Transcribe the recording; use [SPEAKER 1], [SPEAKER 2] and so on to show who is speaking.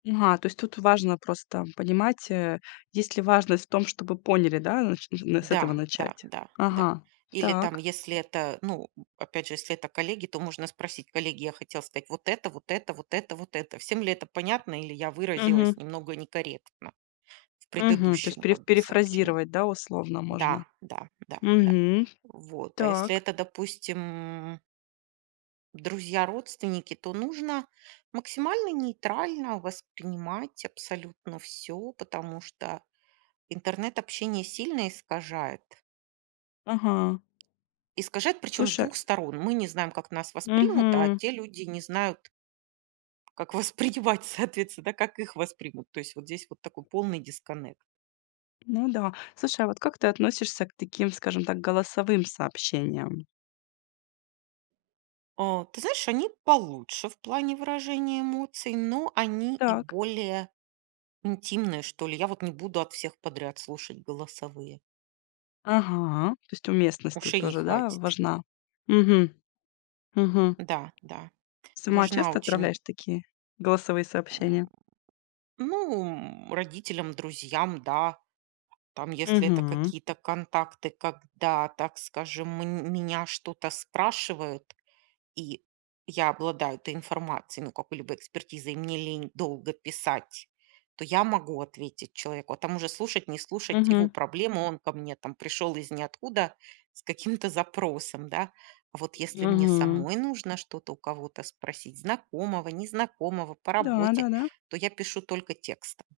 [SPEAKER 1] М, ага, то есть тут важно просто понимать, э, есть ли важность в том, чтобы поняли, да, нач н н с этого
[SPEAKER 2] Да да
[SPEAKER 1] начать.
[SPEAKER 2] да да.
[SPEAKER 1] Ага,
[SPEAKER 2] Или там,
[SPEAKER 1] так.
[SPEAKER 2] если это, ну, м, опять же, если это коллеги, то можно спросить: "Коллеги, я хотел стать вот это, вот это, вот это, вот это. Всем ли это понятно, или я выразилась
[SPEAKER 1] Мгм.
[SPEAKER 2] немного некорректно в
[SPEAKER 1] Мгм. То есть
[SPEAKER 2] предыдущем
[SPEAKER 1] преф
[SPEAKER 2] как бы сообщении?"
[SPEAKER 1] перефразировать, да, условно можно.
[SPEAKER 2] Да да да да.
[SPEAKER 1] Мгм.
[SPEAKER 2] Вот, а если
[SPEAKER 1] Так.
[SPEAKER 2] это, допустим друзья, родственники, то нужно максимально нейтрально воспринимать абсолютно всё, потому что интернет общение сильно искажает.
[SPEAKER 1] Ага.
[SPEAKER 2] Искажает причём с
[SPEAKER 1] Слушай
[SPEAKER 2] 2 сторон. Мы не знаем, как нас воспримут, а
[SPEAKER 1] Мгм.
[SPEAKER 2] те люди не знают, как воспринимать, соответственно, да, как их воспримут. То есть вот здесь вот такой полный дисконнект.
[SPEAKER 1] Ну да. Слушай, а вот как ты относишься к таким, скажем так, голосовым сообщениям?
[SPEAKER 2] А, ты знаешь, они получше в плане выражения эмоций, но они и
[SPEAKER 1] Так.
[SPEAKER 2] более интимные, что ли. Я вот не буду от всех подряд слушать голосовые.
[SPEAKER 1] Ага, то есть уместность тут
[SPEAKER 2] Ушей не
[SPEAKER 1] тоже, да,
[SPEAKER 2] хватит.
[SPEAKER 1] важна. Мгм, мгм.
[SPEAKER 2] Да, да,
[SPEAKER 1] Сама
[SPEAKER 2] важна
[SPEAKER 1] часто
[SPEAKER 2] очень.
[SPEAKER 1] отправляешь такие голосовые
[SPEAKER 2] М,
[SPEAKER 1] сообщения?
[SPEAKER 2] ну, м, родителям, друзьям, да. Там если это
[SPEAKER 1] Мгм.
[SPEAKER 2] какие-то контакты, когда, так скажем, мн м меня что-то спрашивают, и я обладаю этой информацией, ну, какой-либо экспертизой, и мне лень долго писать, то я могу ответить человеку, а там уже слушать, не слушать- его
[SPEAKER 1] Мгм.
[SPEAKER 2] проблемы. Он ко мне там пришел из ниоткуда с каким-то запросом, да. А вот если мне
[SPEAKER 1] Мгм.
[SPEAKER 2] самой нужно что-то у кого-то спросить, знакомого, незнакомого по работе,
[SPEAKER 1] Да-да-да.
[SPEAKER 2] то я пишу только текстом.